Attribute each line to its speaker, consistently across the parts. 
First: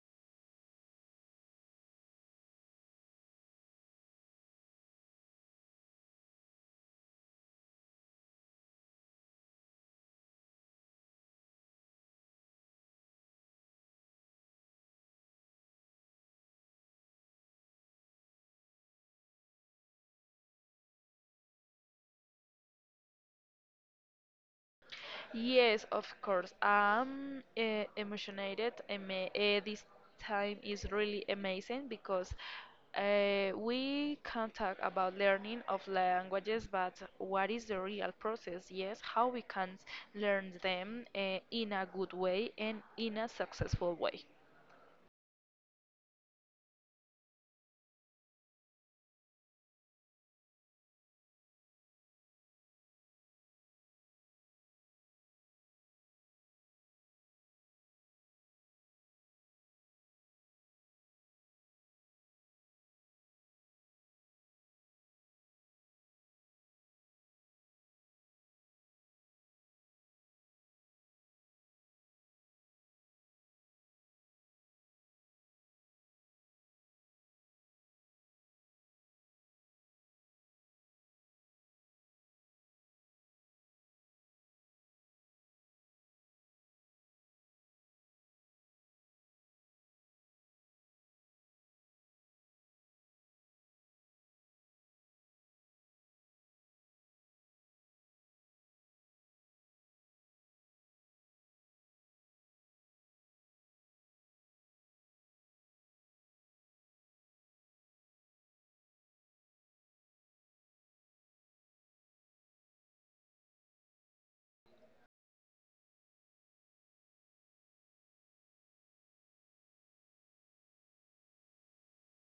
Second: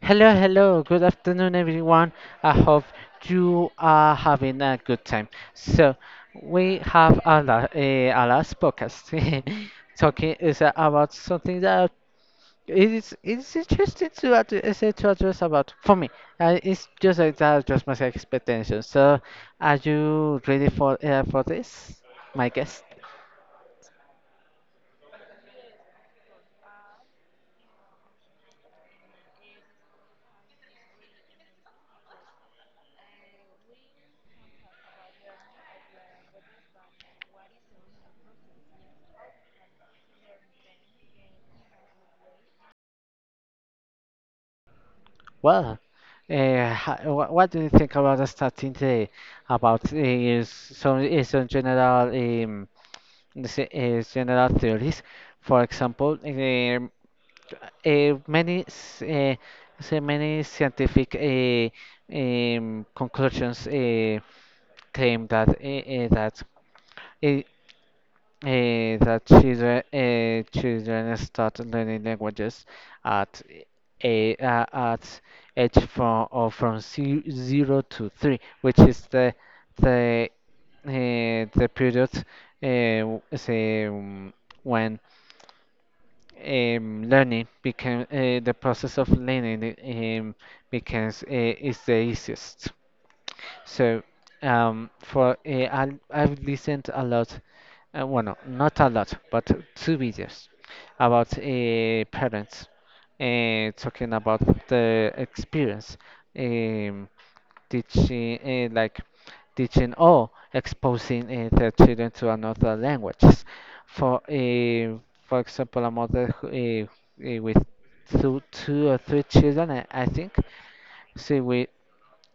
Speaker 1: Hello, hello. Good afternoon, everyone. I hope you are having a good time. So, we have a last podcast talking is about something that it is interesting to addre- is it to address about for me. It's just like that, just my expectations. So, are you ready for this, my guest?
Speaker 2: Yes, of course. I'm emotionated. This time is really amazing because we can talk about learning of languages, but what is the real process? Yes, how we can learn them in a good way and in a successful way.
Speaker 1: Well, what do you think about us starting today? About some general theories. For example, eh, many s- eh, many scientific conclusions claim that uh, that children, children start learning languages at a at age from or from zero to three, which is the the period, eh, w- say, um, when learning became the process of learning um, becomes is the easiest. So for I've listened a lot, well, no, not a lot, but two videos about parents talking about the experience, um, teaching like teaching or exposing their children to another languages. For uh, for example, a mother who, with two or three children, I think. So we,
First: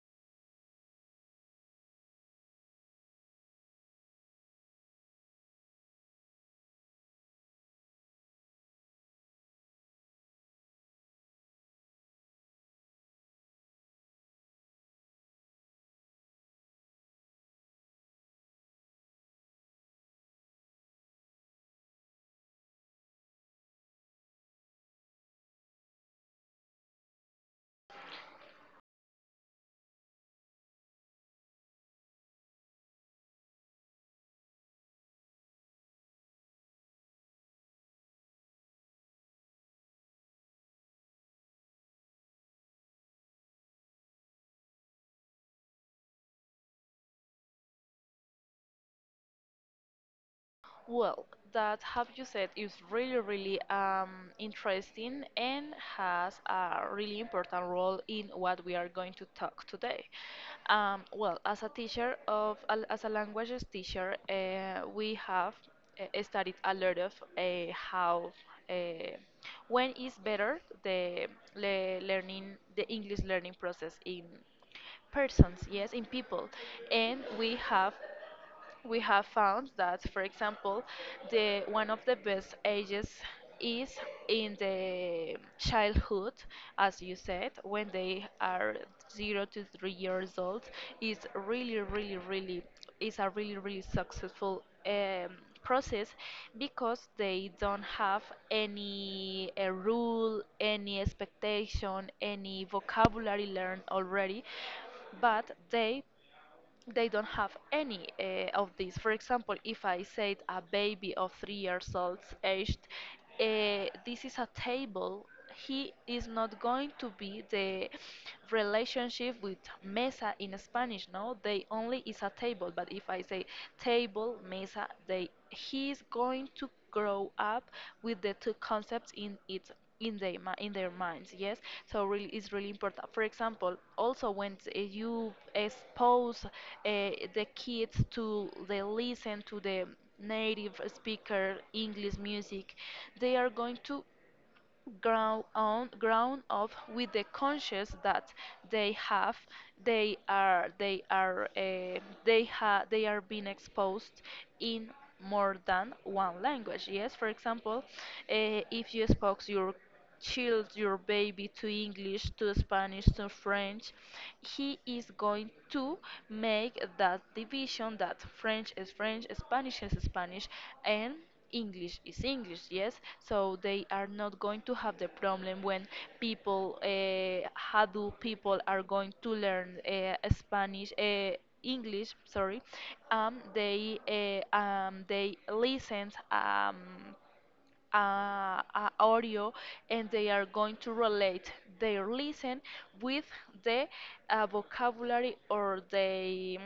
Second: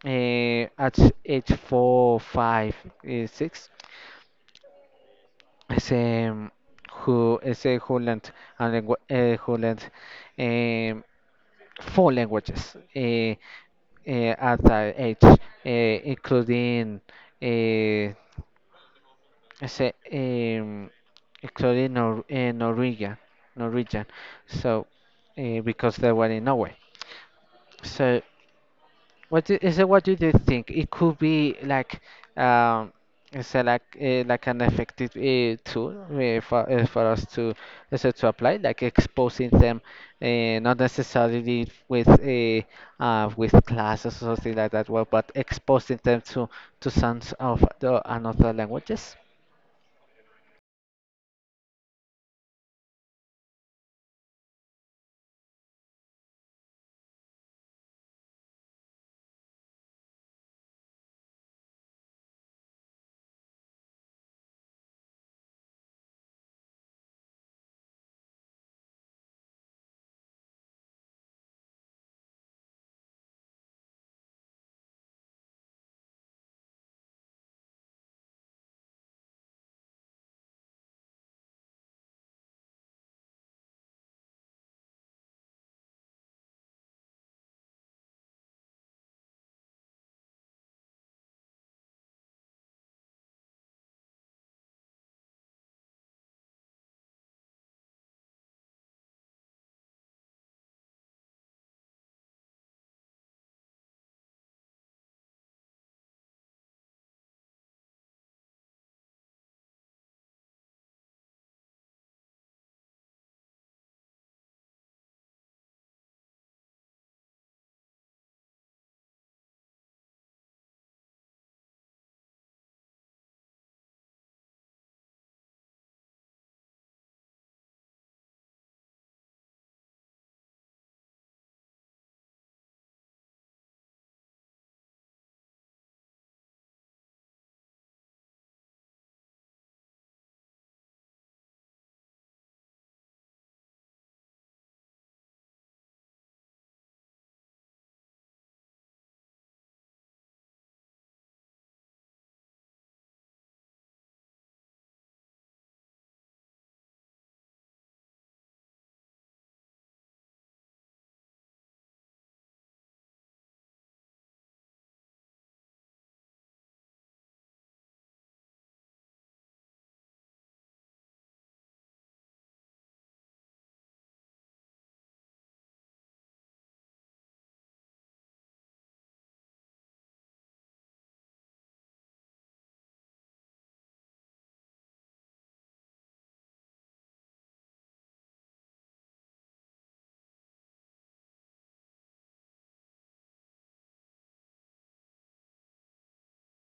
Speaker 1: at age four, five, six, is who is a who learned and langu who learned um, four languages, at that age, including, uh, say, um, including Nor Norwegian. So, because they were in Norway, so. What do, is it? What do you think? It could be like, um, is it like an effective tool for us to is it to apply, like exposing them, not necessarily with a, with classes or something like that. Well, but exposing them to sounds of the another languages.
Speaker 2: Well, that have you said is really, really, interesting and has a really important role in what we are going to talk today. Well, as a teacher of as a languages teacher, we have studied a lot of how uh, when is better the learning the English learning process in persons, yes, in people, and we have found that, for example, the one of the best ages is in the childhood, as you said, when they are 0 to 3 years old, is really, really, really is a really, really successful process because they don't have any rule, any expectation, any vocabulary learned already, but they they don't have any of these. For example, if I said a baby of 3 years old aged, this is a table. He is not going to be the relationship with mesa in Spanish. No, they only is a table. But if I say table, mesa, they he is going to grow up with the two concepts in its in their in their minds, yes. So really, it's really important, for example, also when you expose the kids to, they listen to the native speaker English music. They are going to ground up with the conscience that they have they are they are being exposed in more than one language, yes? For example, if you spoke your baby to English, to Spanish, to French, he is going to make that division: that French is French, Spanish is Spanish, and English is English, yes? So they are not going to have the problem when people, how do people are going to learn Spanish, English, sorry, they listen audio, and they are going to relate their listen with the vocabulary or the mm,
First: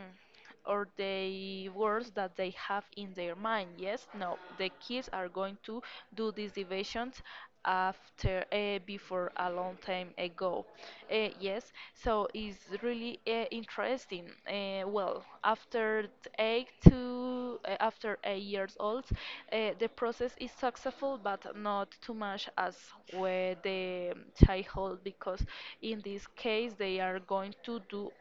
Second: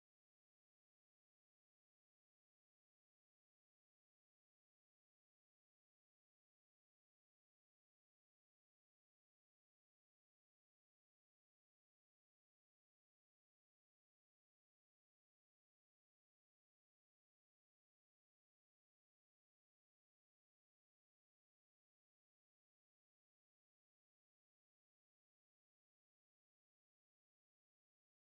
Speaker 2: or the words that they have in their mind, yes? No, the kids are going to do these divisions after before a long time ago. Yes, so it's really interesting. Well, after eight to after 8 years old, the process is successful, but not too much as with the childhood, because in this case they are going to do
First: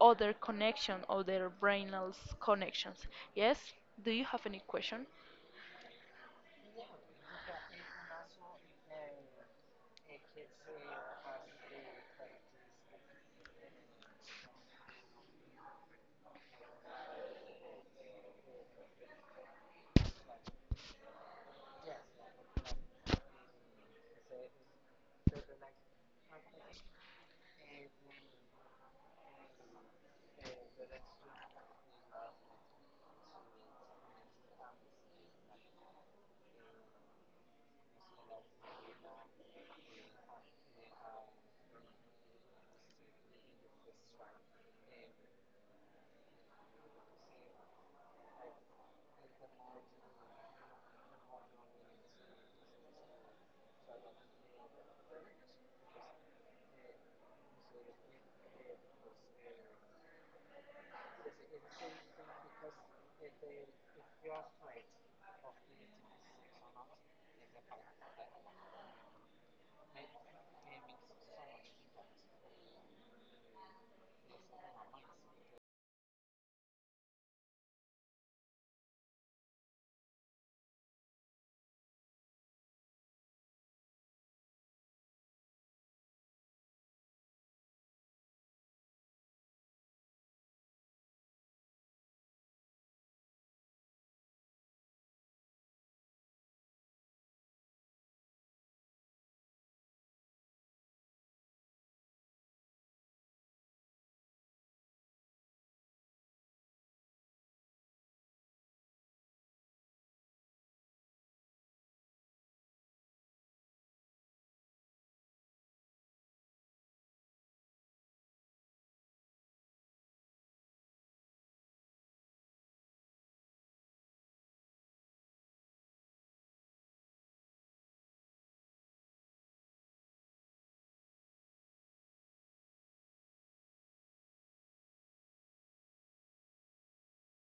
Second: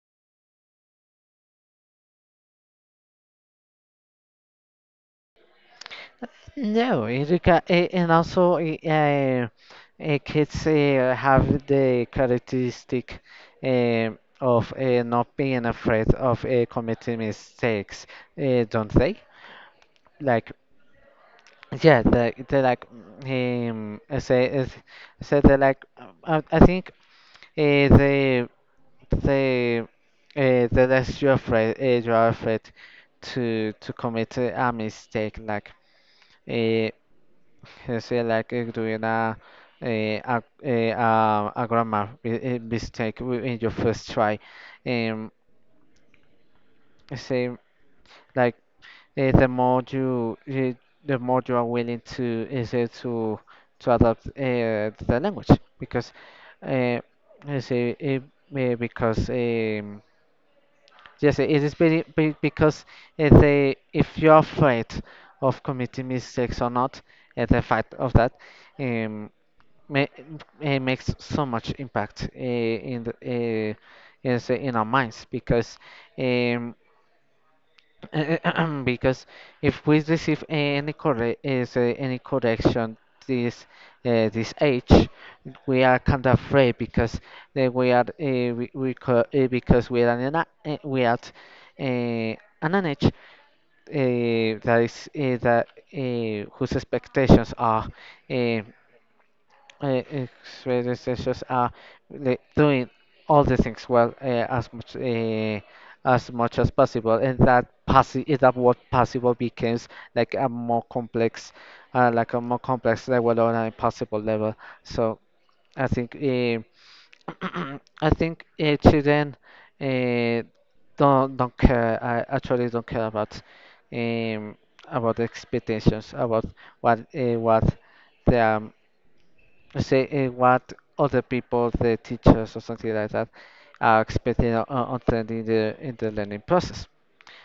Speaker 2: other connection, other brainal connections. Yes. Do you have any question?
Speaker 1: No, educa and also, uh, kids have the characteristic eh, of not being afraid of committing mistakes, don't they? Like, yeah, they like, I say is- say they like, I think uh, they they uh, the less you're afraid, you are afraid to commit a mistake like. Uh, say like doing a grammar mistake in your first try. Um, say like the more you, the more you are willing to, eh, say to adapt the language, because uh, say eh, eh, because um, yes it is very be, because, they, if you're afraid of committing mistakes or not, the fact of that, um, ma- makes so much impact in the, is in our minds, because um, because if we receive any corre- is any correction this, this age, we are kind of afraid because we are, because we are in a, we are uh, an an age that is that whose expectations are uh, experience just like doing all the things well, as much as possible, and that possi is that what possible becomes like a more complex, like a more complex level on a possible level. So I think, I think, children uh, don't care. I actually don't care about, um, about the expectations, about what their, say what other people, the teachers or something like that, are expecting or trend in the learning process.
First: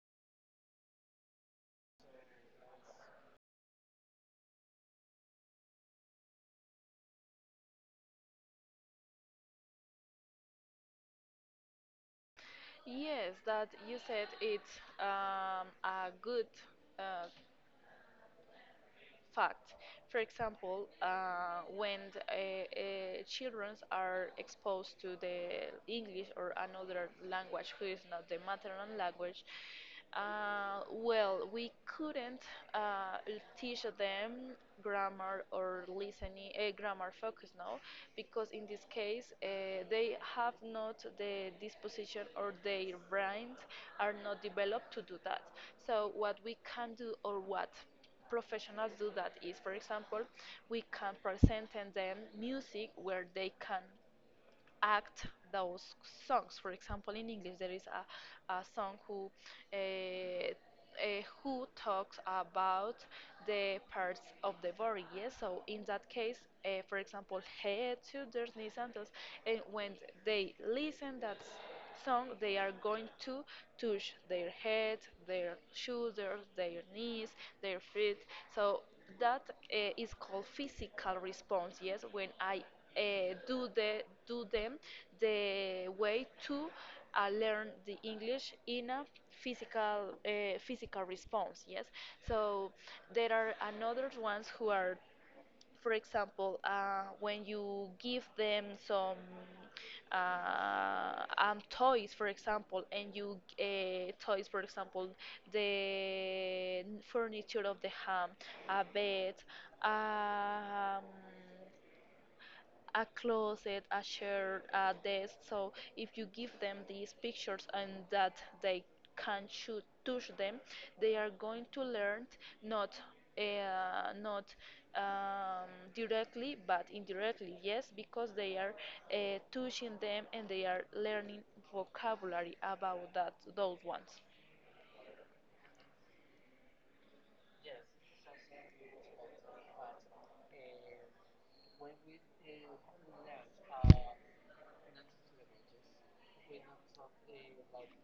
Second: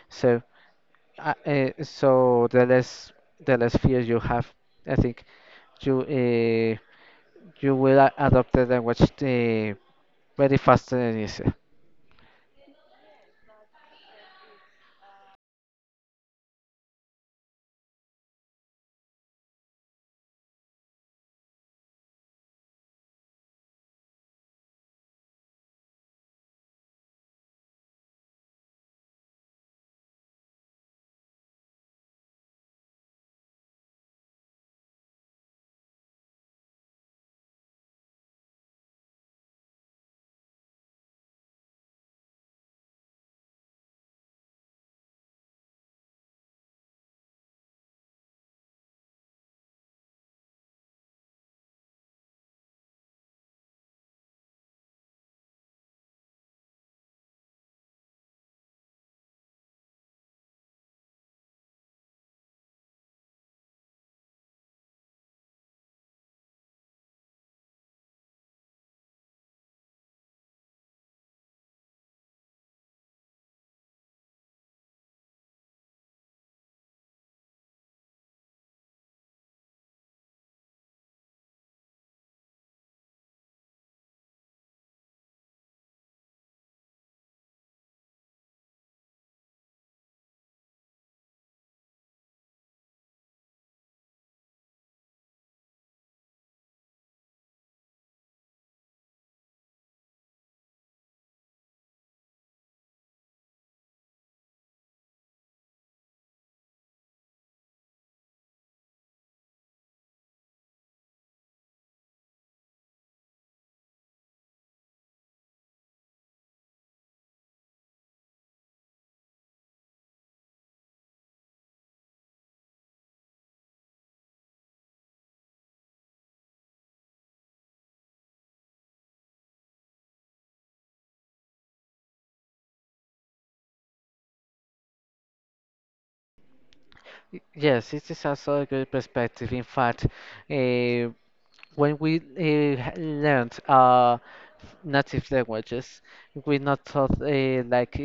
Speaker 1: So, so the less fear you have, I think you, you will adopt the language very fast and easy.
Speaker 2: Yes, that you said it's a good uh, fact. For example, when children are exposed to the English or another language who is not the maternal language, well, we couldn't uh, teach them grammar or listening, grammar focus now, because in this case they have not the disposition or their brains are not developed to do that. So what we can do or what professionals do, that is, for example, we can present and them music where they can act those songs. For example, in English, there is a song uh, who talks about the parts of the body. Yes, so in that case, for example, head, shoulders, knees, and toes. And when they listen that song, they are going to touch their head, their shoulders, their knees, their feet. So that is called physical response. Yes, when I do them the way to learn the English in a physical response. Yes, so there are another ones who are, for example, when you give them some toys, for example, the furniture of the home, a bed, um, a closet, a chair, a desk. So if you give them these pictures and that they can shoot, touch them, they are going to learn not not um, directly but indirectly. Yes, because they are touching them, and they are learning vocabulary about that those ones.
Speaker 1: Yes, it is also a good perspective. In fact, uh, when we learned native languages, we not taught, like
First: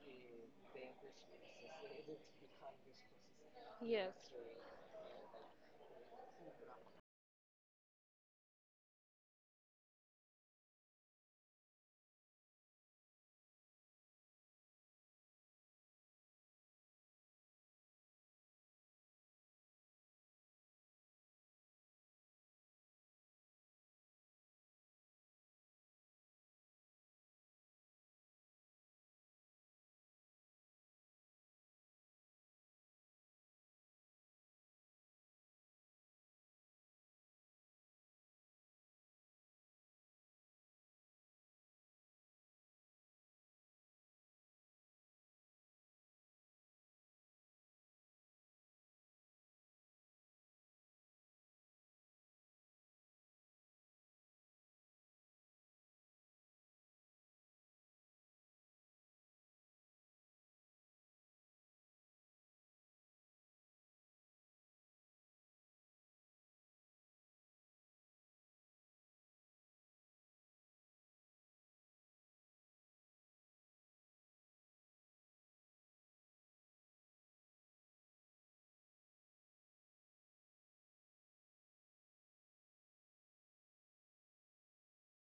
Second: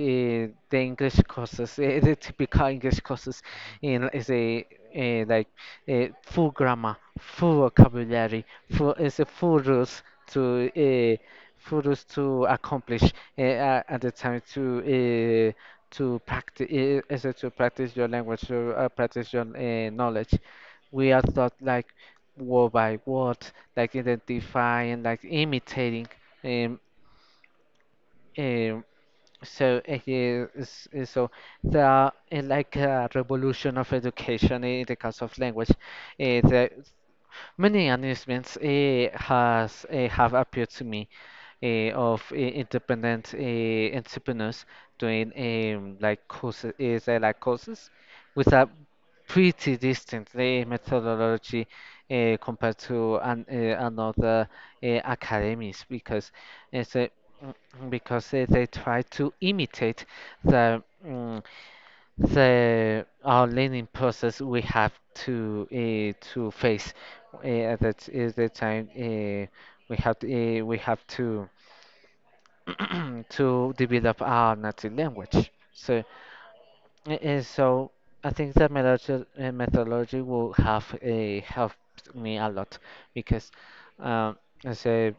Speaker 1: the English courses, the typical English courses, in
Speaker 2: Yes.
Speaker 1: is a like full grammar, full vocabulary, full is a full rules to, accomplish, at the time to, to practice, to practice your language, to, practice your, knowledge. We are taught like word by word, like identify and like imitating. Um, um, so it is, so the, like a revolution of education in the case of language. The many announcements has have appeared to me, of independent entrepreneurs, doing like courses, is like courses with a pretty distant the methodology compared to an, another academies, because it's a, because they try to imitate the, the our learning process we have to, to face, at that is the time we have to, we have to, to develop our native language, so and so I think that methodology, methodology will have a helped me a lot, because um, I say,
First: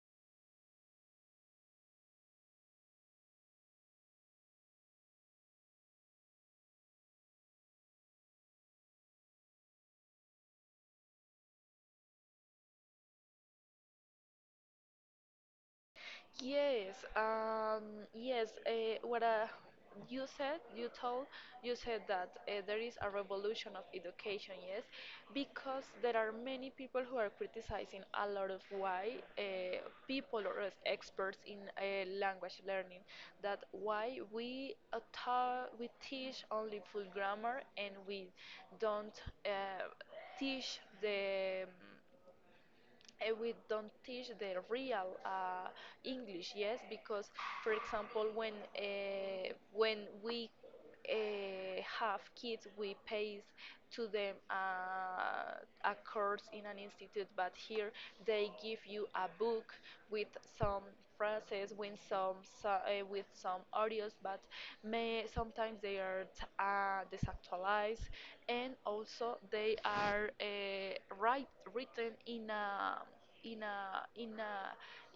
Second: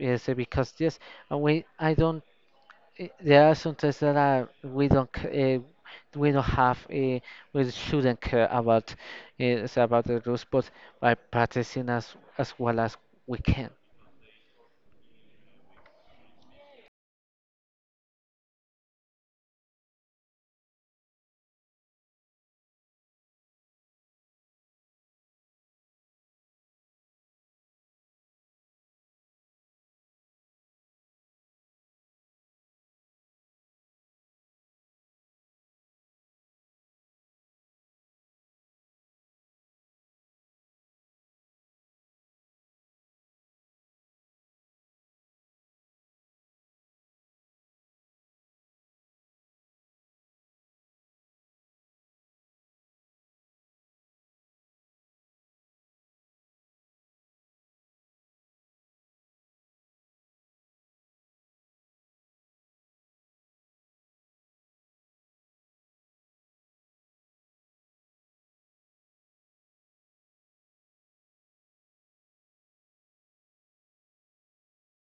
Speaker 1: I say because yes, we I don't. There are some tests that are, we don't we don't have, we shouldn't care about, about the rules, but by practicing as well as we can.
Speaker 2: Yes, um, yes. What you said, you told, you said that there is a revolution of education. Yes, because there are many people who are criticizing a lot of why people or as experts in language learning, that why we we teach only full grammar and we don't teach the we don't teach the real English, yes, because, for example, when we have kids, we pay to them a course in an institute, but here they give you a book with some phrases, so, uh, with some audios, but may sometimes they are desactualized, and also they are write, written in a in a in a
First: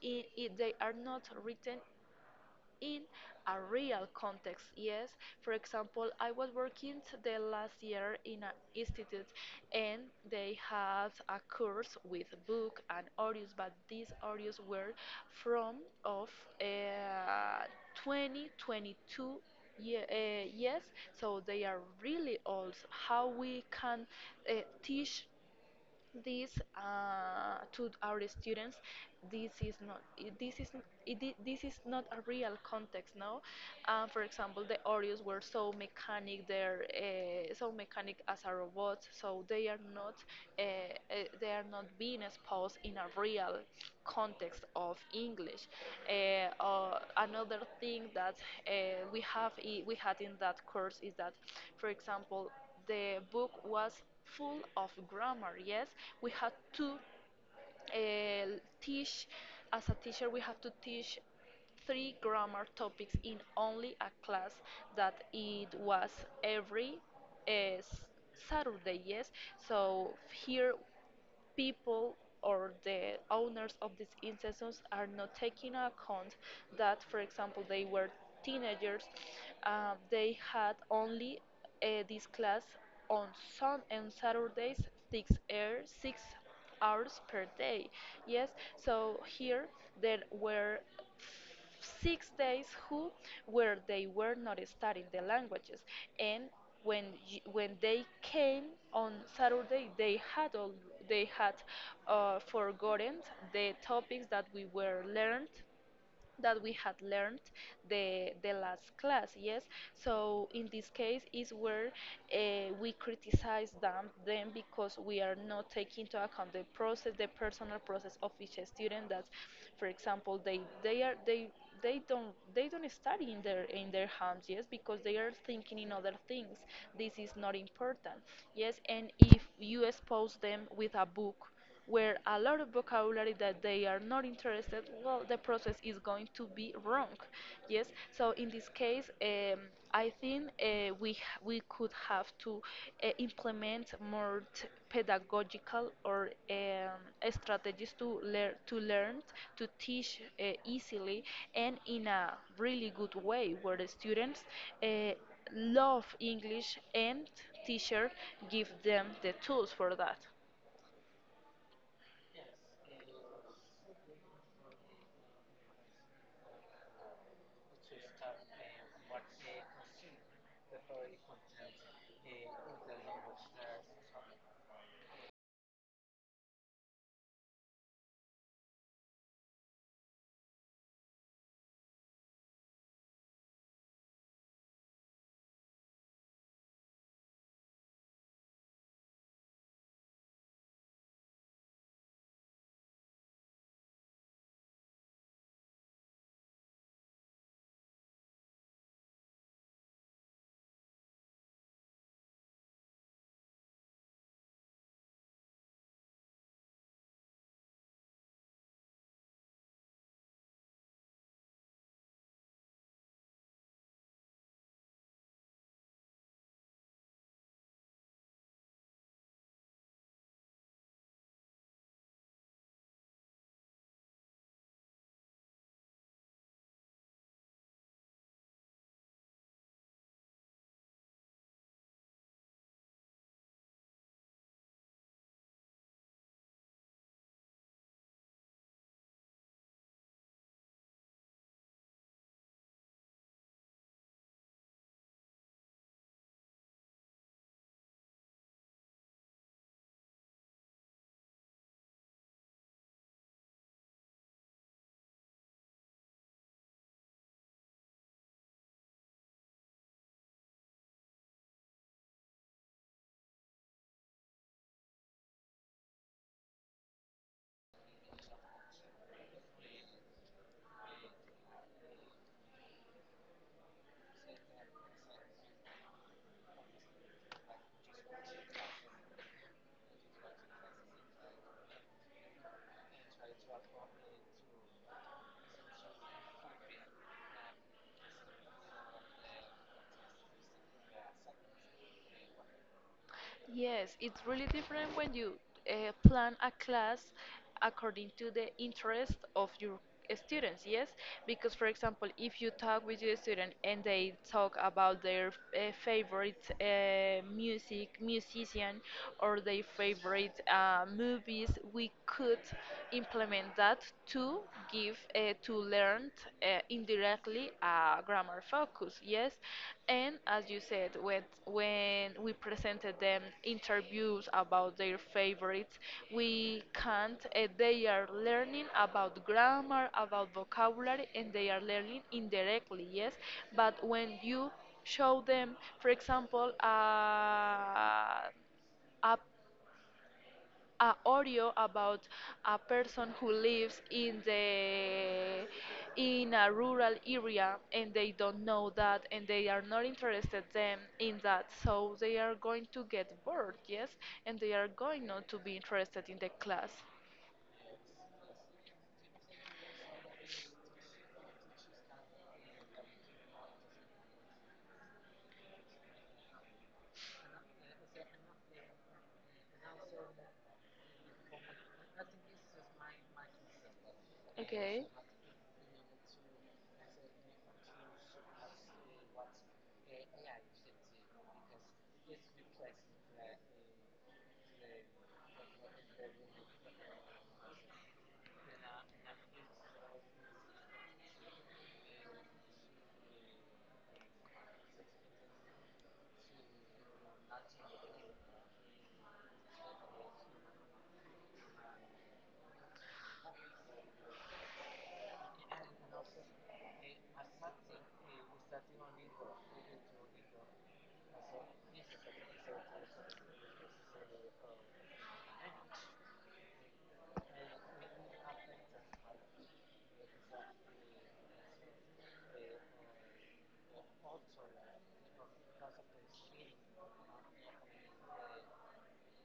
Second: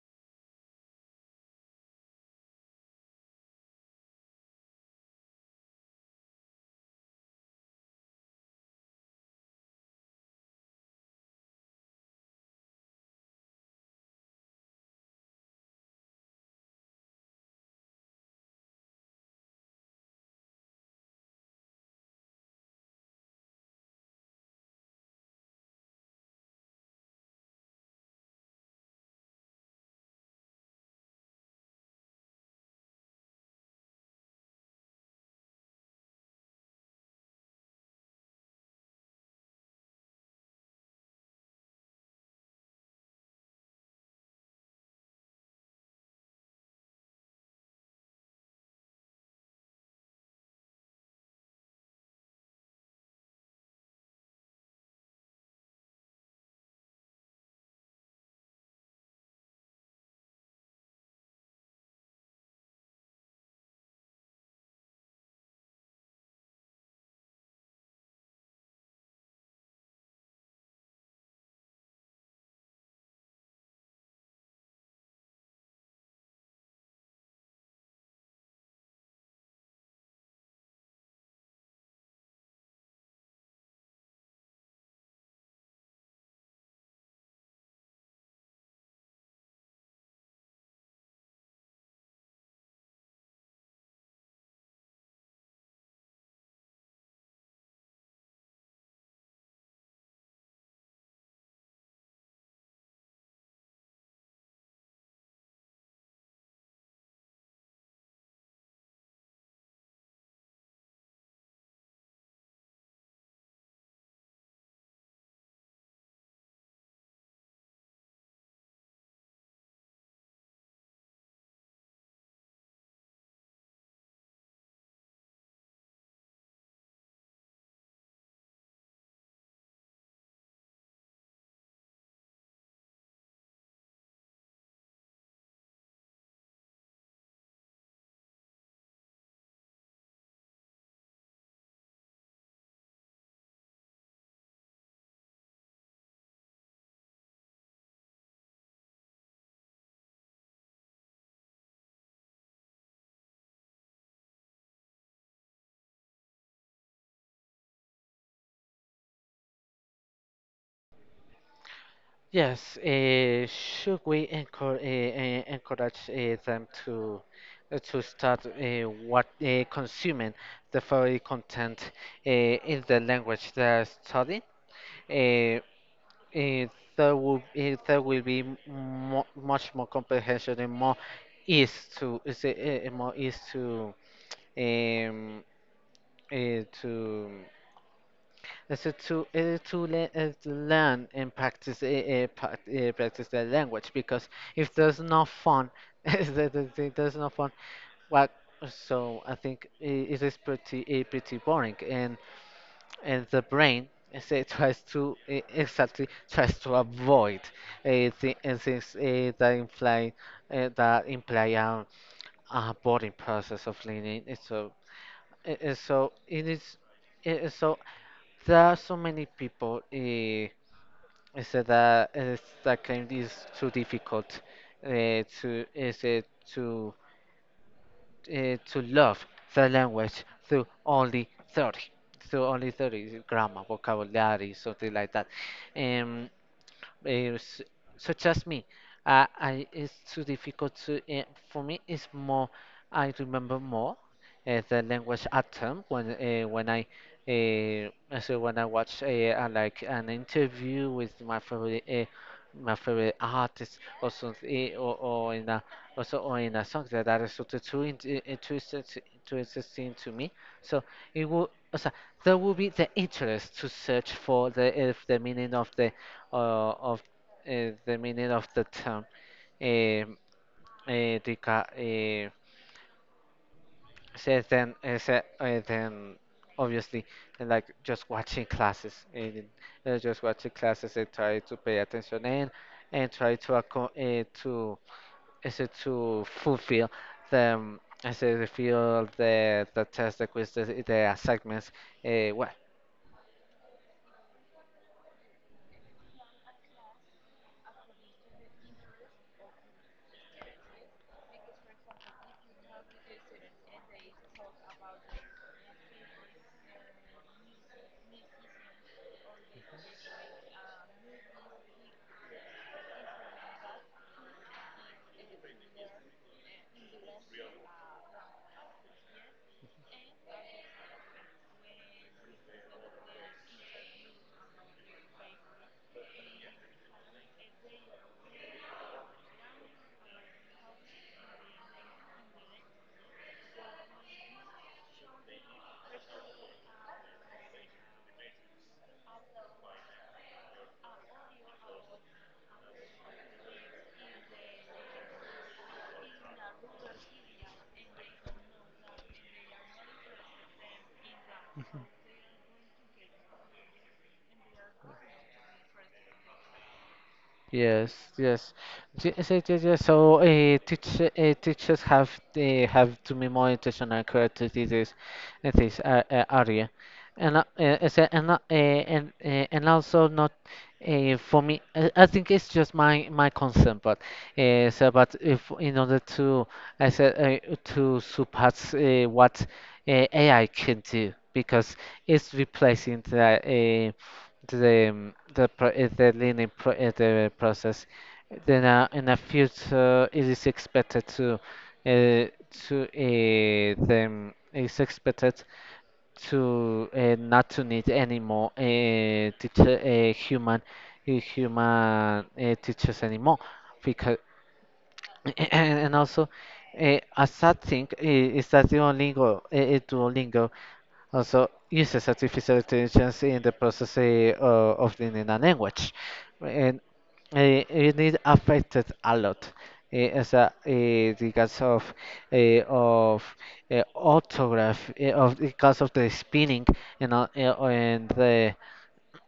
Speaker 2: a I they are not written in a real context. Yes, for example, I was working the last year in an institute, and they had a course with book and audios, but these audios were from of uh, 2022, yeah, yes, so they are really old. How we can uh, teach this to our students? This is not I- this is n- it, I- This is not a real context, no. For example, the oreos were so mechanic, they're so mechanic as a robot, so they are not uh, uh, they are not being exposed in a real context of English. Another thing that uh, we had in that course is that, for example, the book was full of grammar, yes. We had to teach as a teacher we have to teach three grammar topics in only a class that it was every uh, s- Saturday, yes. So here, people or the owners of these institutions are not taking account that, for example, they were teenagers, they had only this class on Sun and Saturdays, 6 hours per day. Yes, so here there were 6 days who where they were not studying the languages. And when when they came on Saturday, they had they had forgotten the topics that we were learned that we had learned the last class, yes. So in this case is where we criticize them because we are not taking into account the process, the personal process of each student. That, for example, they don't study in their homes, yes, because they are thinking in other things, this is not important, yes. And if you expose them with a book where a lot of vocabulary that they are not interested, well, the process is going to be wrong. Yes, so in this case, I think we could have to implement more pedagogical or strategies to teach easily and in a really good way, where the students. Uh, love English and teacher give them the tools for that.
Speaker 1: Yes, should we encourage them to, to start, what consuming the furry content, in the language they're studying? Uh, uh, there will be m- mo much more comprehension and more ease to, is more ease to, um, to is it to it's to le- to learn and practice, practice the language, because if there's no fun, if there's no fun. What? So I think it is pretty, pretty boring, and the brain say tries to, exactly tries to avoid, things that imply, that imply a boring process of learning. So it is. So there are so many people said that, that claim it is too difficult, to is it to to love the language through only 30, grammar vocabulary something like that. Um, eh, s- Such as me. I, it's too difficult to, for me, it's more, I remember more, the language atom when, when I, when I watch, like an interview with my favorite, my favorite artist or something, eh, or in a also or in a song that is sort too in, too too interesting to me. So it will also there will be the interest to search for the if the meaning of the, of the meaning of the term, um, uh, deca- uh, so then, then obviously and like just watching classes and, try to pay attention and try to, to is it to fulfill the, I say the feel the test the quiz the assignments, uh,
Speaker 2: Yes, it's really different when you plan a class according to the interest of your students, yes? Because, for example, if you talk with your student and they talk about their favorite musician, or their favorite movies, we could implement that to give, to learn indirectly a grammar focus, yes? And as you said, when we presented them interviews about their favorites, we can't, they are learning about grammar, about vocabulary, and they are learning indirectly, yes. But when you show them, for example, a audio about a person who lives in a rural area, and they don't know that and they are not interested them in that, so they are going to get bored, yes. And they are going not to be interested in the class.
Speaker 1: yes, yes, yes, yes, yes, yes. So, teachers have, have to be more intentional correct to this in this, area, and, as a- and also not, for me. I think it's just my concern, but
Speaker 2: Okay.
Speaker 1: but if in order to I said to surpass what AI can do, because it's replacing the, the, the pro is the learning pro is the process. Then, in a future, it is expected to, uh, to, them is expected to not to need anymore teacher, human teachers anymore, because and also a sad thing is that Duolingo, Duolingo, also uses artificial intelligence in the process of learning a language. And it is affected a lot, because of eh, of orthography, eh, of because of the spelling, and the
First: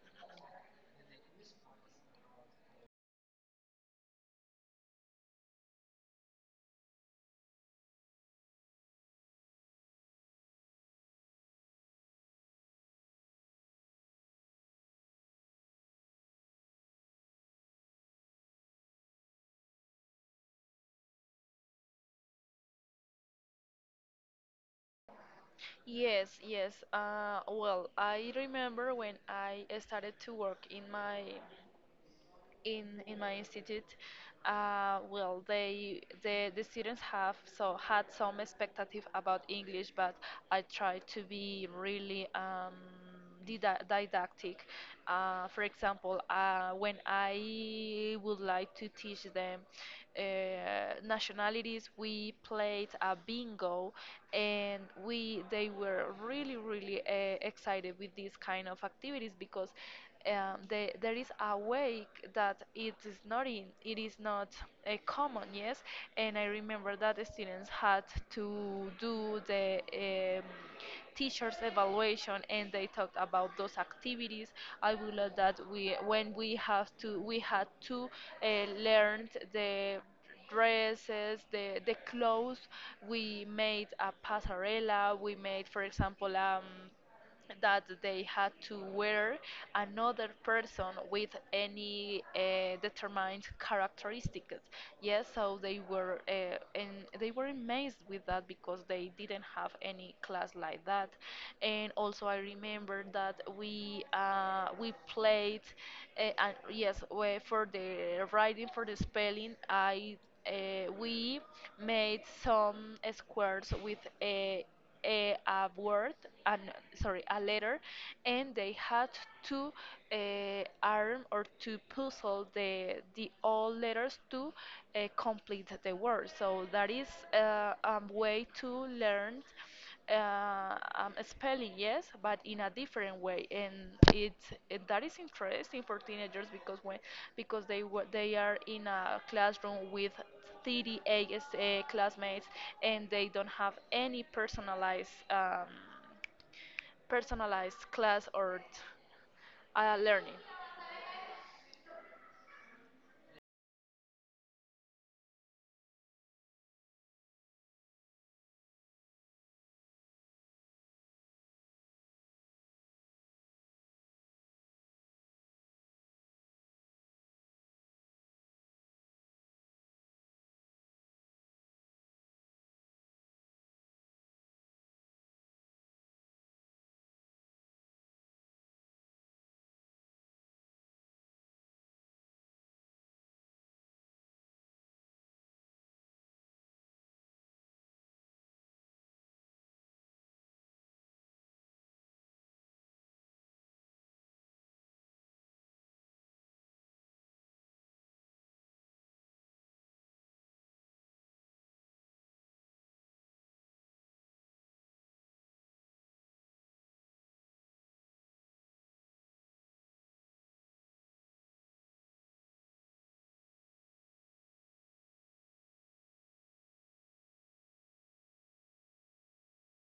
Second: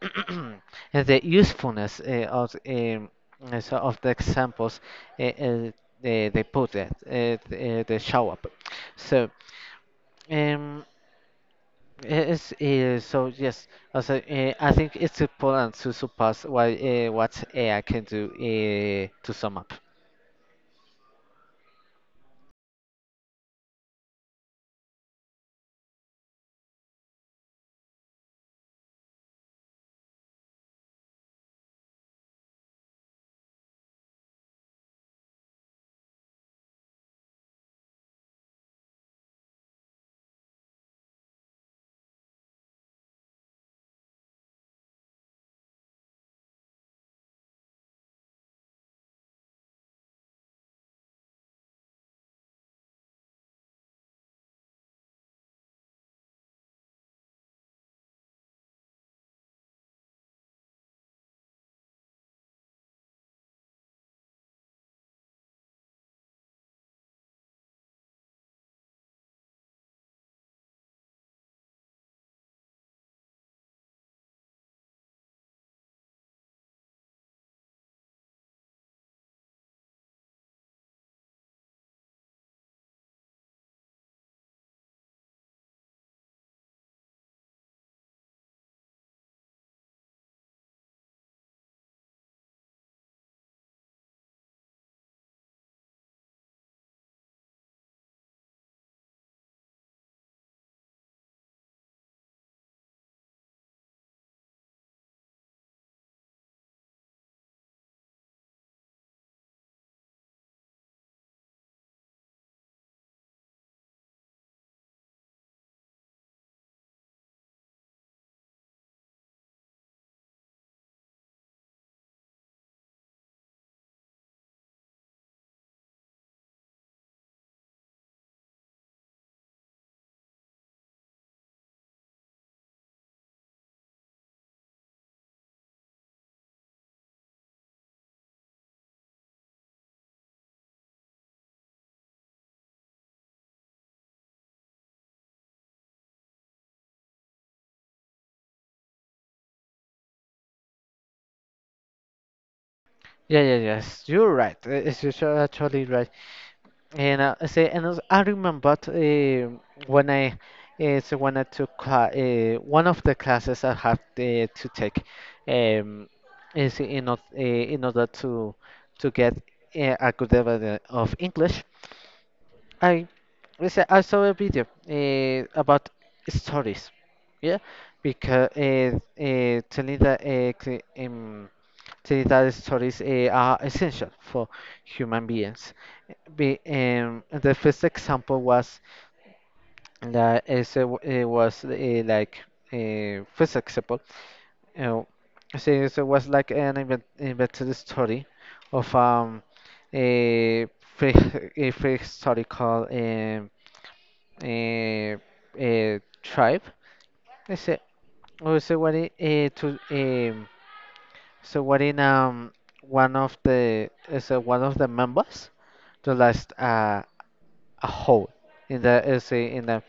Speaker 1: and the usefulness of, of the examples, uh, uh, they put it they show up. So. Um, Yes, so yes, also, I think it's important to surpass what, what AI can do to sum up.
Speaker 2: Yes, yes. Well, I remember when I started to work in my in my institute, well, the students have so had some expectative about English, but I try to be really didactic. For example, when I would like to teach them nationalities, we played a bingo, and we they were really really excited with these kind of activities because there is a way that it is not in, it is not common, yes. And I remember that the students had to do the teachers' evaluation, and they talked about those activities. I would love that we, when we have to, we had to learn the dresses, the clothes. We made a pasarela. We made, for example, that they had to wear another person with any determined characteristics. Yes, so they were and they were amazed with that because they didn't have any class like that. And also, I remember that we played, and yes, for the writing for the spelling, I we made some squares with a word, an, sorry, a letter, and they had to arm or to puzzle the all letters to complete the word. So that is a way to learn spelling, yes, but in a different way, and it, it that is interesting for teenagers because they are in a classroom with 38 classmates, and they don't have any personalized personalized class or learning.
Speaker 1: Yeah, yeah, yes, you're right. It's just actually right. And, and also I remember, when I, when I took, cla one of the classes I had, to take, um, is in, o- uh, in order to get a good level of English. I I saw a video about stories, yeah, because telling that, telling that stories are essential for human beings. The first example was that is, w- was like first example. Uh, so it was like an invented story of a pre- a prehistoricaluh, tribe. Is it? Oh, so what? I- eh, to so what in one of the is one of the members to last a hole in the is a- in the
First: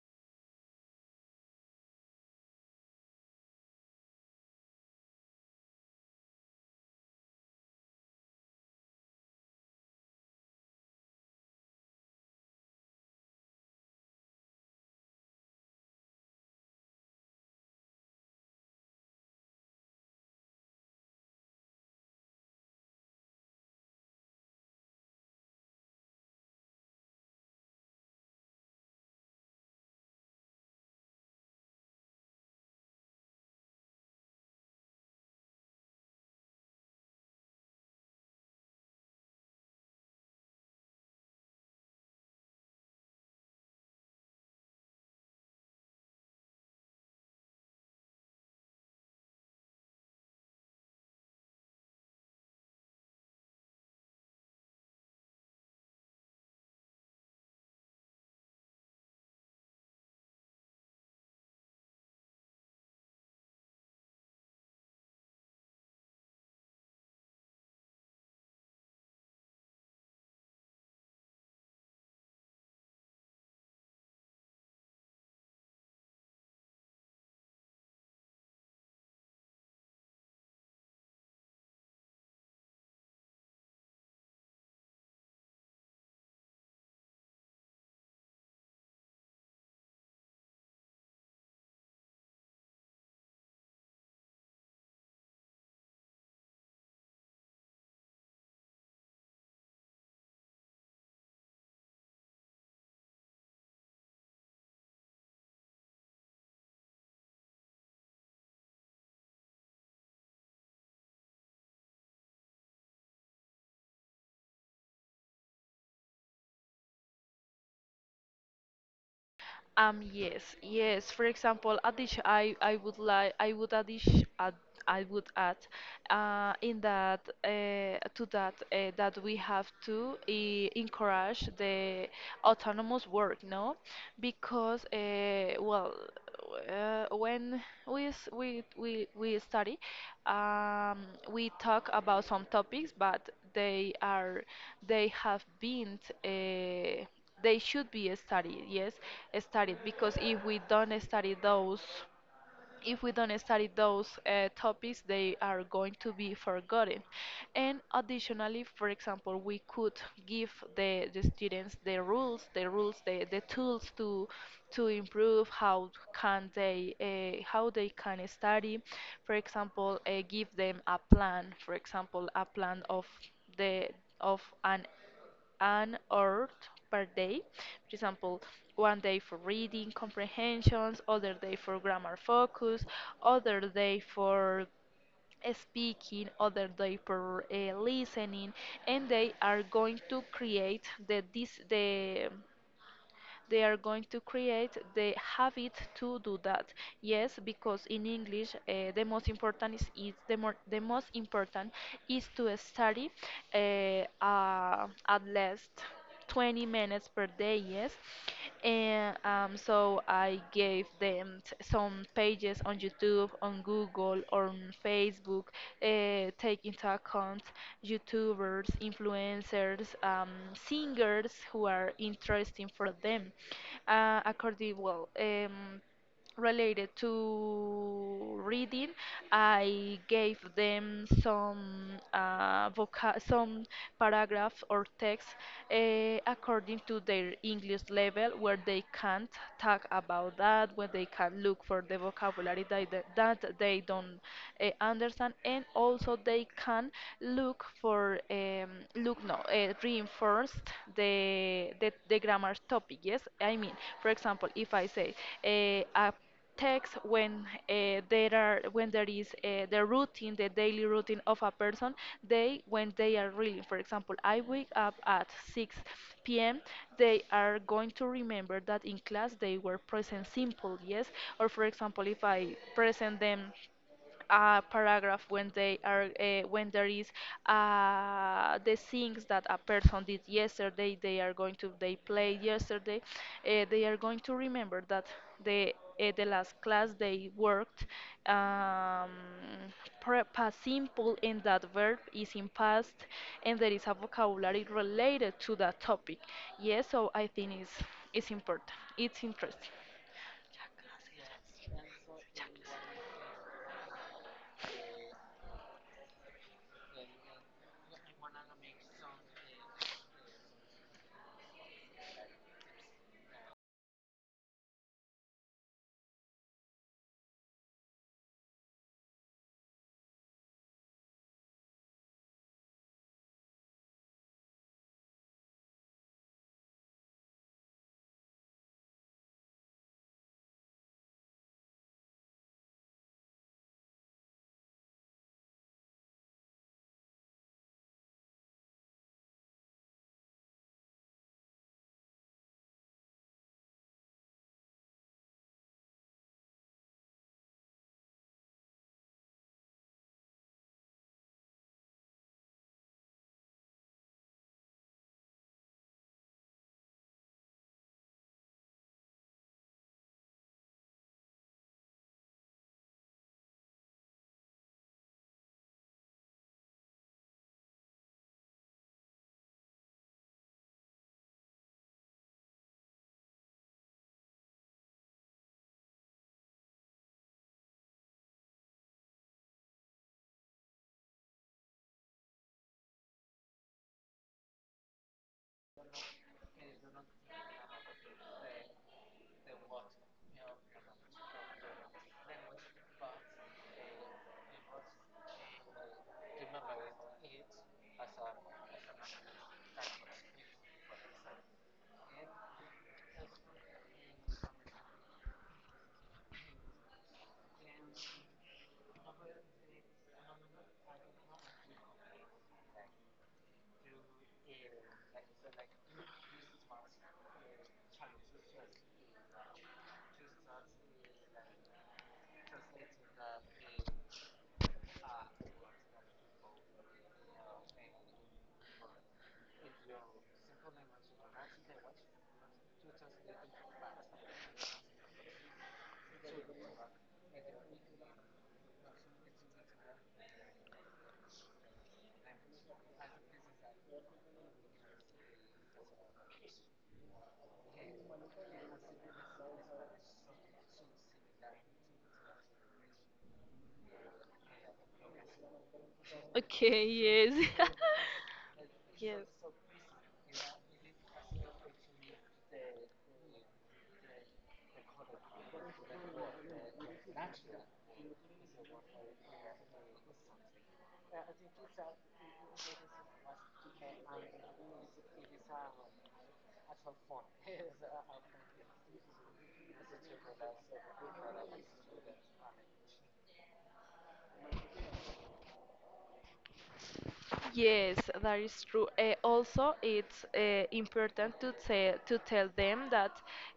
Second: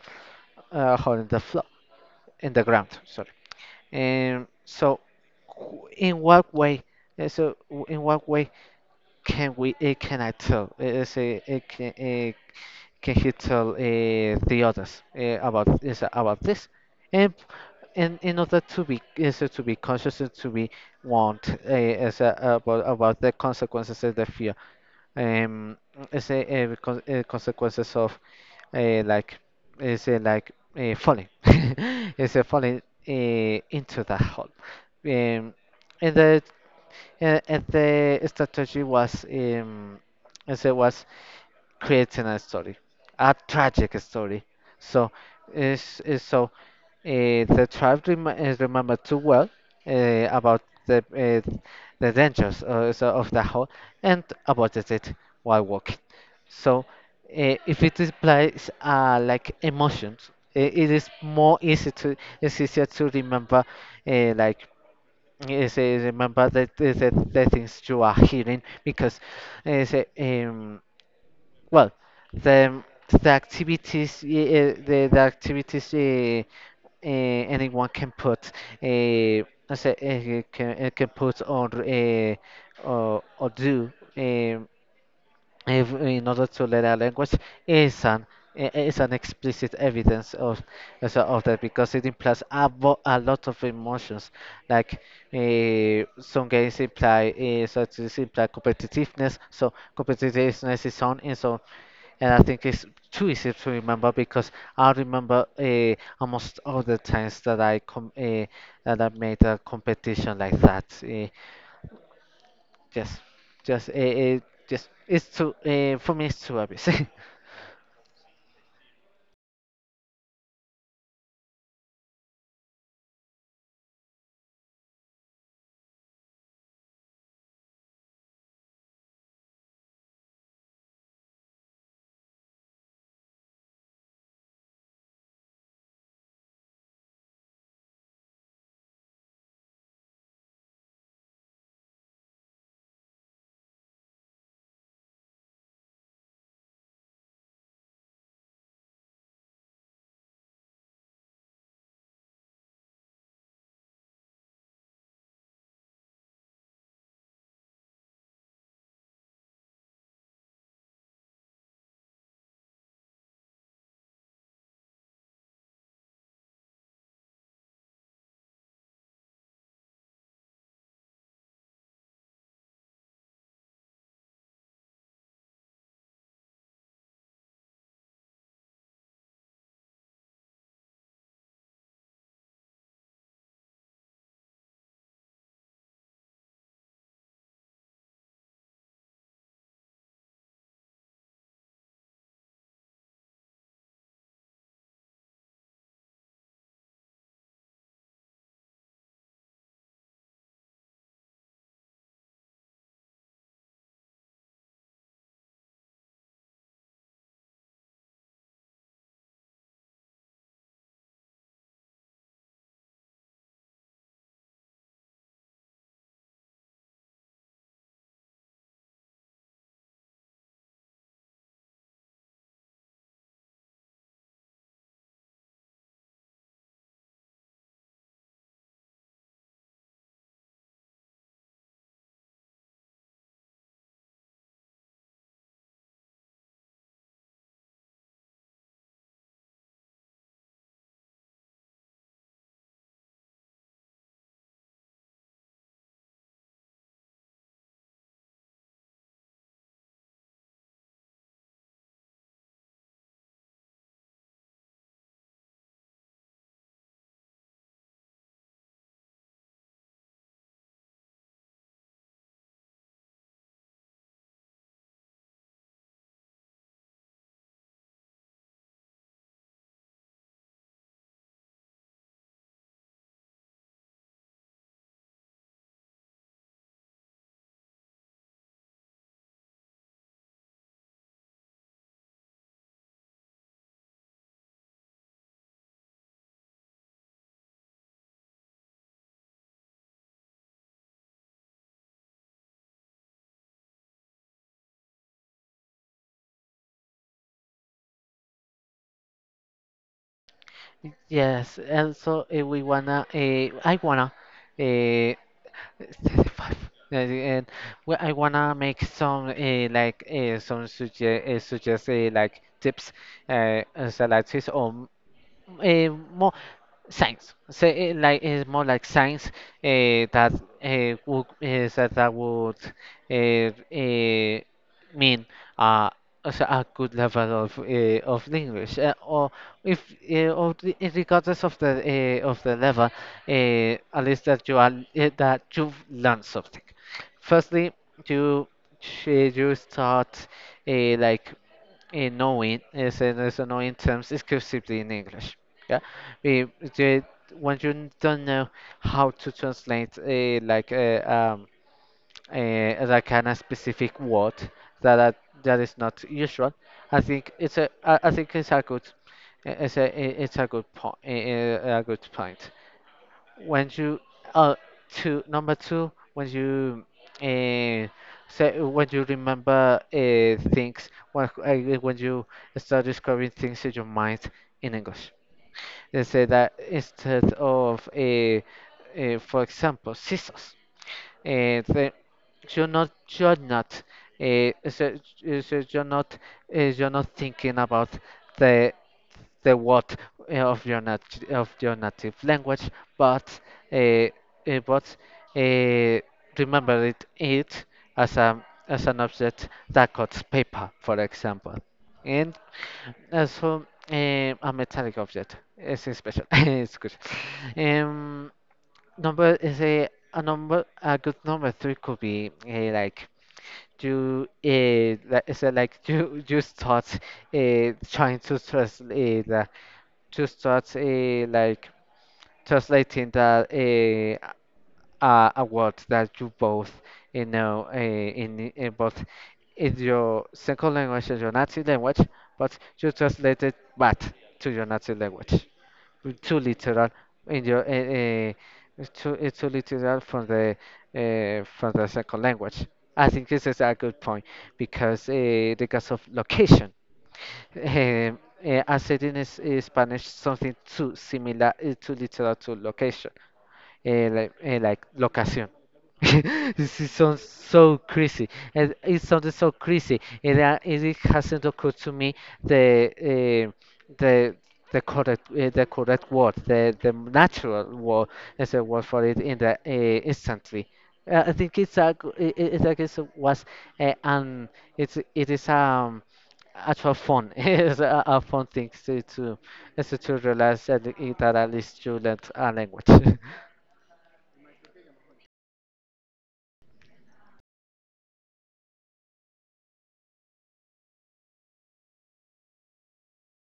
Speaker 1: uh, hole in the floor, in the ground. Sorry. And so, wh- in what way? Eh, So w- in what way can we? Can I tell? Is it? Can he tell the others about this? And in order to be conscious and to be want is about the consequences of the fear um consequences of like is like falling is falling into that hole um and the and the strategy was as it was creating a story, a tragic story, so is so the tribe remember too well about the uh, the dangers of the hole and avoided it while walking. So, if it implies like emotions, I it is more easy to it's easier to remember like say remember the things you are hearing. Because uh, say, um, well the the activities the activities. Anyone can put, I say can put or or do. Um, if in order to learn a language is an is an explicit evidence of of that, because it implies a lot of emotions, like some games imply, such as imply competitiveness, so competitiveness is on. And I think it's too easy to remember, because I remember almost all the times that I made a competition like that. Just, just it, just it's too for me it's too obvious.
Speaker 2: Yes, yes. For example, addition, I would like, I would addition, add, I would add, uh, in that, uh, to that, that we have to encourage the autonomous work, no? Because, well, when we study, um, we talk about some topics, but they are they have been uh, they should be studied. Yes, studied because if we don't study those topics, they are going to be forgotten. And additionally, for example, we could give the students the tools to improve how they can study. For example, give them a plan. For example, a plan of the of an hour per day. For example, one day for reading comprehensions, other day for grammar focus, other day for speaking, other day for listening, and they are going to create the habit to do that. Yes, because in English, the most important is the, more, the most important is to study uh, at least 20 minutes per day. Yes, and so I gave them some pages on YouTube, on Google, on Facebook, take into account YouTubers, influencers, singers who are interesting for them. Uh, according, well, um, related to reading, I gave them some some paragraph or text according to their English level, where they can't talk about that, where they can look for the vocabulary that they don't understand, and also they can look for look no read reinforced the the grammar topic. Yes, I mean, for example, if I say a text when there is the routine the daily routine of a person, they when they are reading, for example, I wake up at 6 p.m., they are going to remember that in class they were present simple. Yes, or for example, if I present them a paragraph when there is the things that a person did yesterday, they are going to, they played yesterday, they are going to remember that the the last class they worked um, past simple and that verb is in past, and there is a vocabulary related to that topic. Yes, so I think it's important it's interesting.
Speaker 1: Yes, and so we wanna I wanna 35. uh, and I wanna make some some suggest suggest like tips, and salads or more science. So it like it's more like science that would uh, uh, mean uh, also a good level of English. Or if, or the- it regardless of the level, at least that you've learned something. Firstly, you you start uh, like annoying terms exclusively in English. Yeah, we the, when you don't know how to translate a, kind of specific word that are, that is not usual, I think it's a good, it's a good point, a good point. When you uh two number two, when you uh, say when you remember things, when you start discovering things in your mind in English. They say that instead of, for example, scissors, uh, they, you're not uh, so, so you're not you're not thinking about the the what of your nat- of your native language, but uh, uh, but uh, remember it as a as an object that cuts paper, for example, and also a metallic object. It's special. It's good. Um, number is a number a good number three could be like you like, is it like you start trying to translate to start, a like translating a word that you know in both in your second language and your native language, but you translate it back to your native language, too literal in your too It's too literal from the second language. I think this is a good point, because of location. Eh, I said in Spanish something too similar to location, like location.
Speaker 2: Okay,
Speaker 1: It's sounds
Speaker 2: yes.
Speaker 1: so crazy. It
Speaker 2: Yes.
Speaker 1: sounded so crazy. It hasn't occurred to me the uh, the the correct word, the natural word as a word for it in the instantly. I think it's a g- I- it, I guess it was an it's it is actual fun. It's a fun thing to, it's to realize that that at least you learned a language.
Speaker 2: Yes, that is true. Also, it's important to tell them that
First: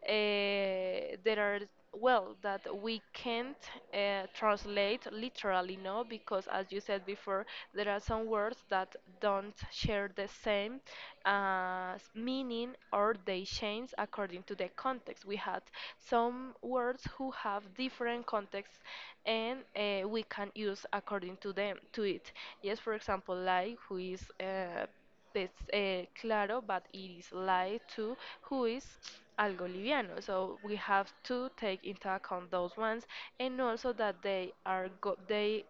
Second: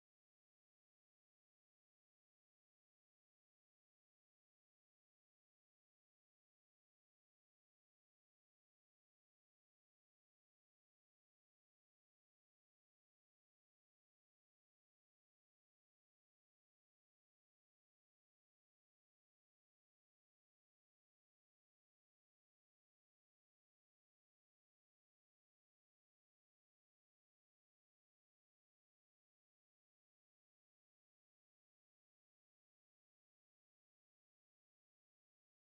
Speaker 2: there are well that we can't translate literally, no, because as you said before, there are some words that don't share the same meaning or they change according to the context. We had some words who have different contexts, and we can use according to them to it. Yes, for example, like who is it's claro, but it is light to who is algo liviano. So we have to take into account those ones, and also that they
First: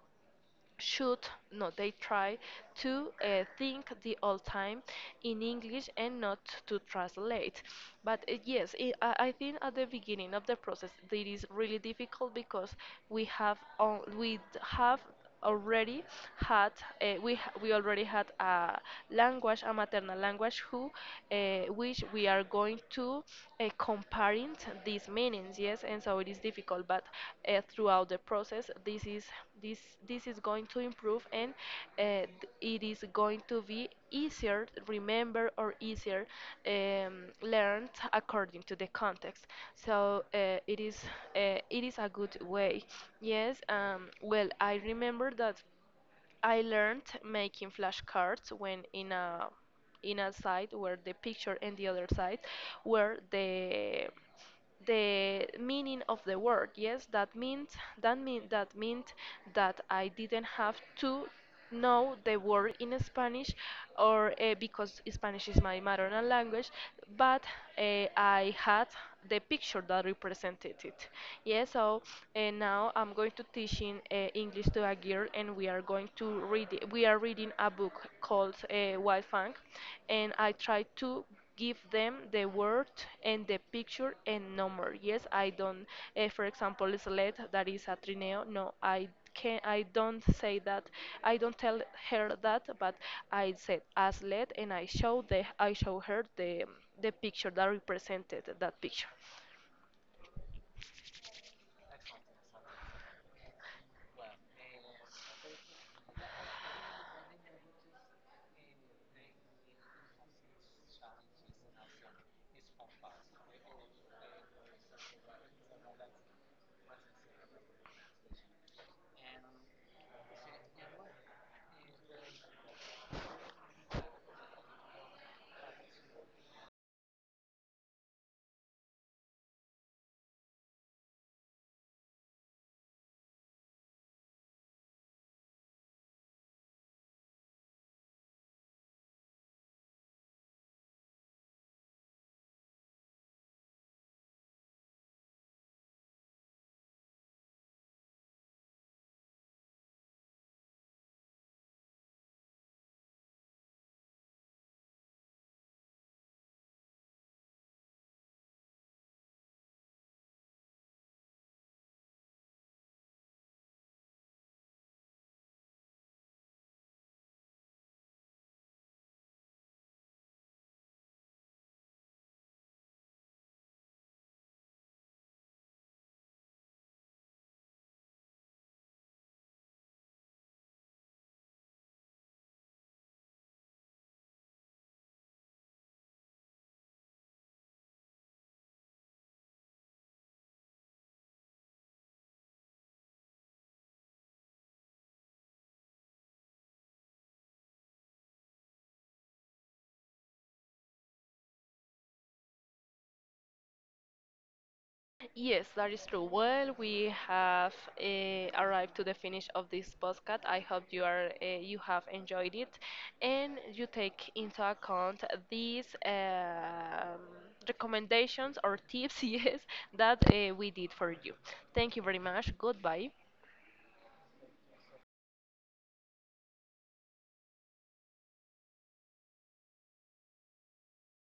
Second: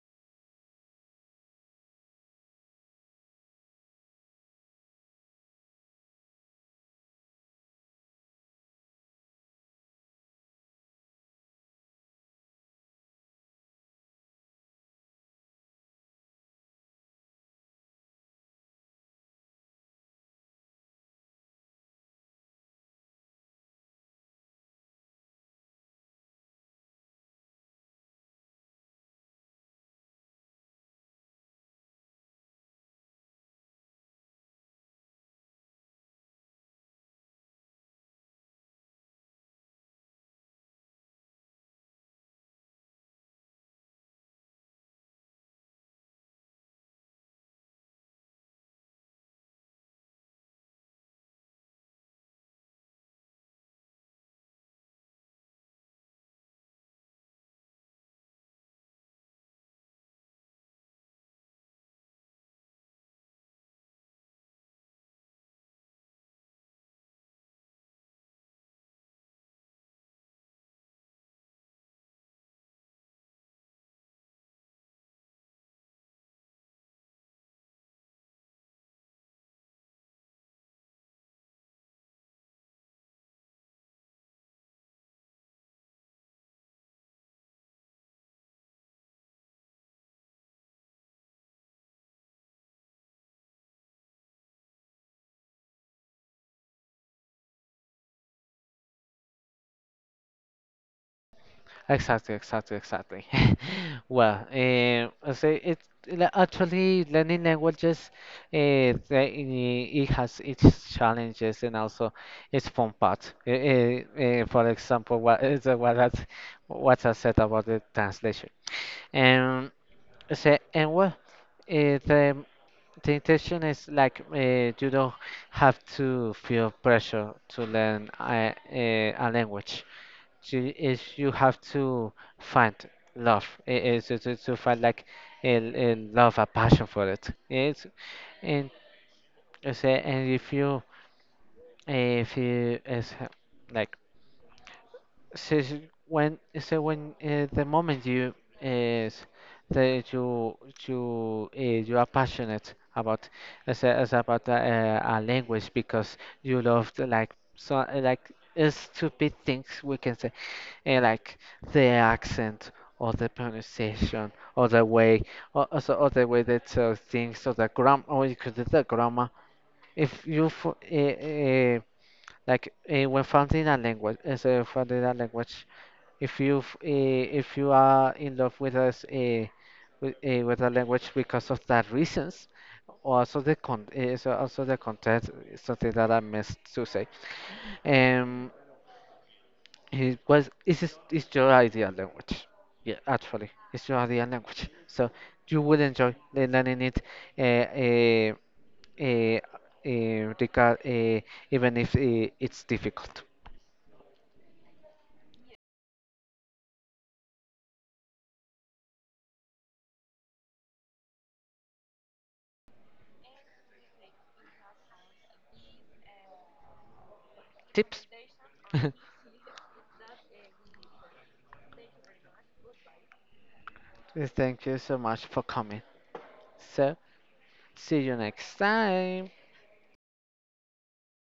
Speaker 2: should no they try to think the old time in English and not to translate. But I think at the beginning of the process it is really difficult because we have al- we d- have already had we h- we already had a language, a maternal language who which we are going to comparing these meanings. Yes, and so it is difficult, but throughout the process this this is going to improve, and uh, it is going to be easier to remember or easier learned according to the context. So it is a good way. Yes. Well, I remember that I learned making flashcards when in a site where the picture and the other side were the meaning of the word. Yes, that meant that I didn't have to know the word in Spanish, or because Spanish is my maternal language, but I had the picture that represented it. Yeah, so now I'm going to teach in English to a girl, and we are going to read. We are reading a book called Wild Fang, and I try to give them the word and the picture and number. Yes, I don't. For example, select that is a trineo. No, I can I don't say that. I don't tell her that, but I said as let and I show her the picture that represented that picture.
Speaker 1: Exactly, exactly, exactly. Well, I say it, like, actually learning languages. It has its challenges and also its fun part. For example, what I said about the translation. And say and well, the the intention is like you don't have to feel pressure to learn a language. So is You have to find love. It is to, to find like a love, a passion for it. It's and I say and If you if you is like says when so when the moment is that you you you are passionate about as, a- as about a language, because you love the, like stupid things we can say, like the accent or the pronunciation or the way, or also or the way they tell things or the grammar. If you like when found in a language, if you are in love with with a language because of that reasons, also the con eh, so also the content is something that I missed to say. Um, it was it's is It's your ideal language. Yeah, actually, it's your ideal language. So you will enjoy learning it. Uh, uh, uh, uh, regard, uh, Even if it's difficult.
Speaker 2: Yes, that is true. Well, we have arrived to the finish of this podcast. I hope you are you have enjoyed it, and you take into account these
Speaker 1: Tips.
Speaker 2: recommendations or tips, yes, that we did for you. Thank you very much. Goodbye.
Speaker 1: Yes, thank you so much for coming. So, see you next time.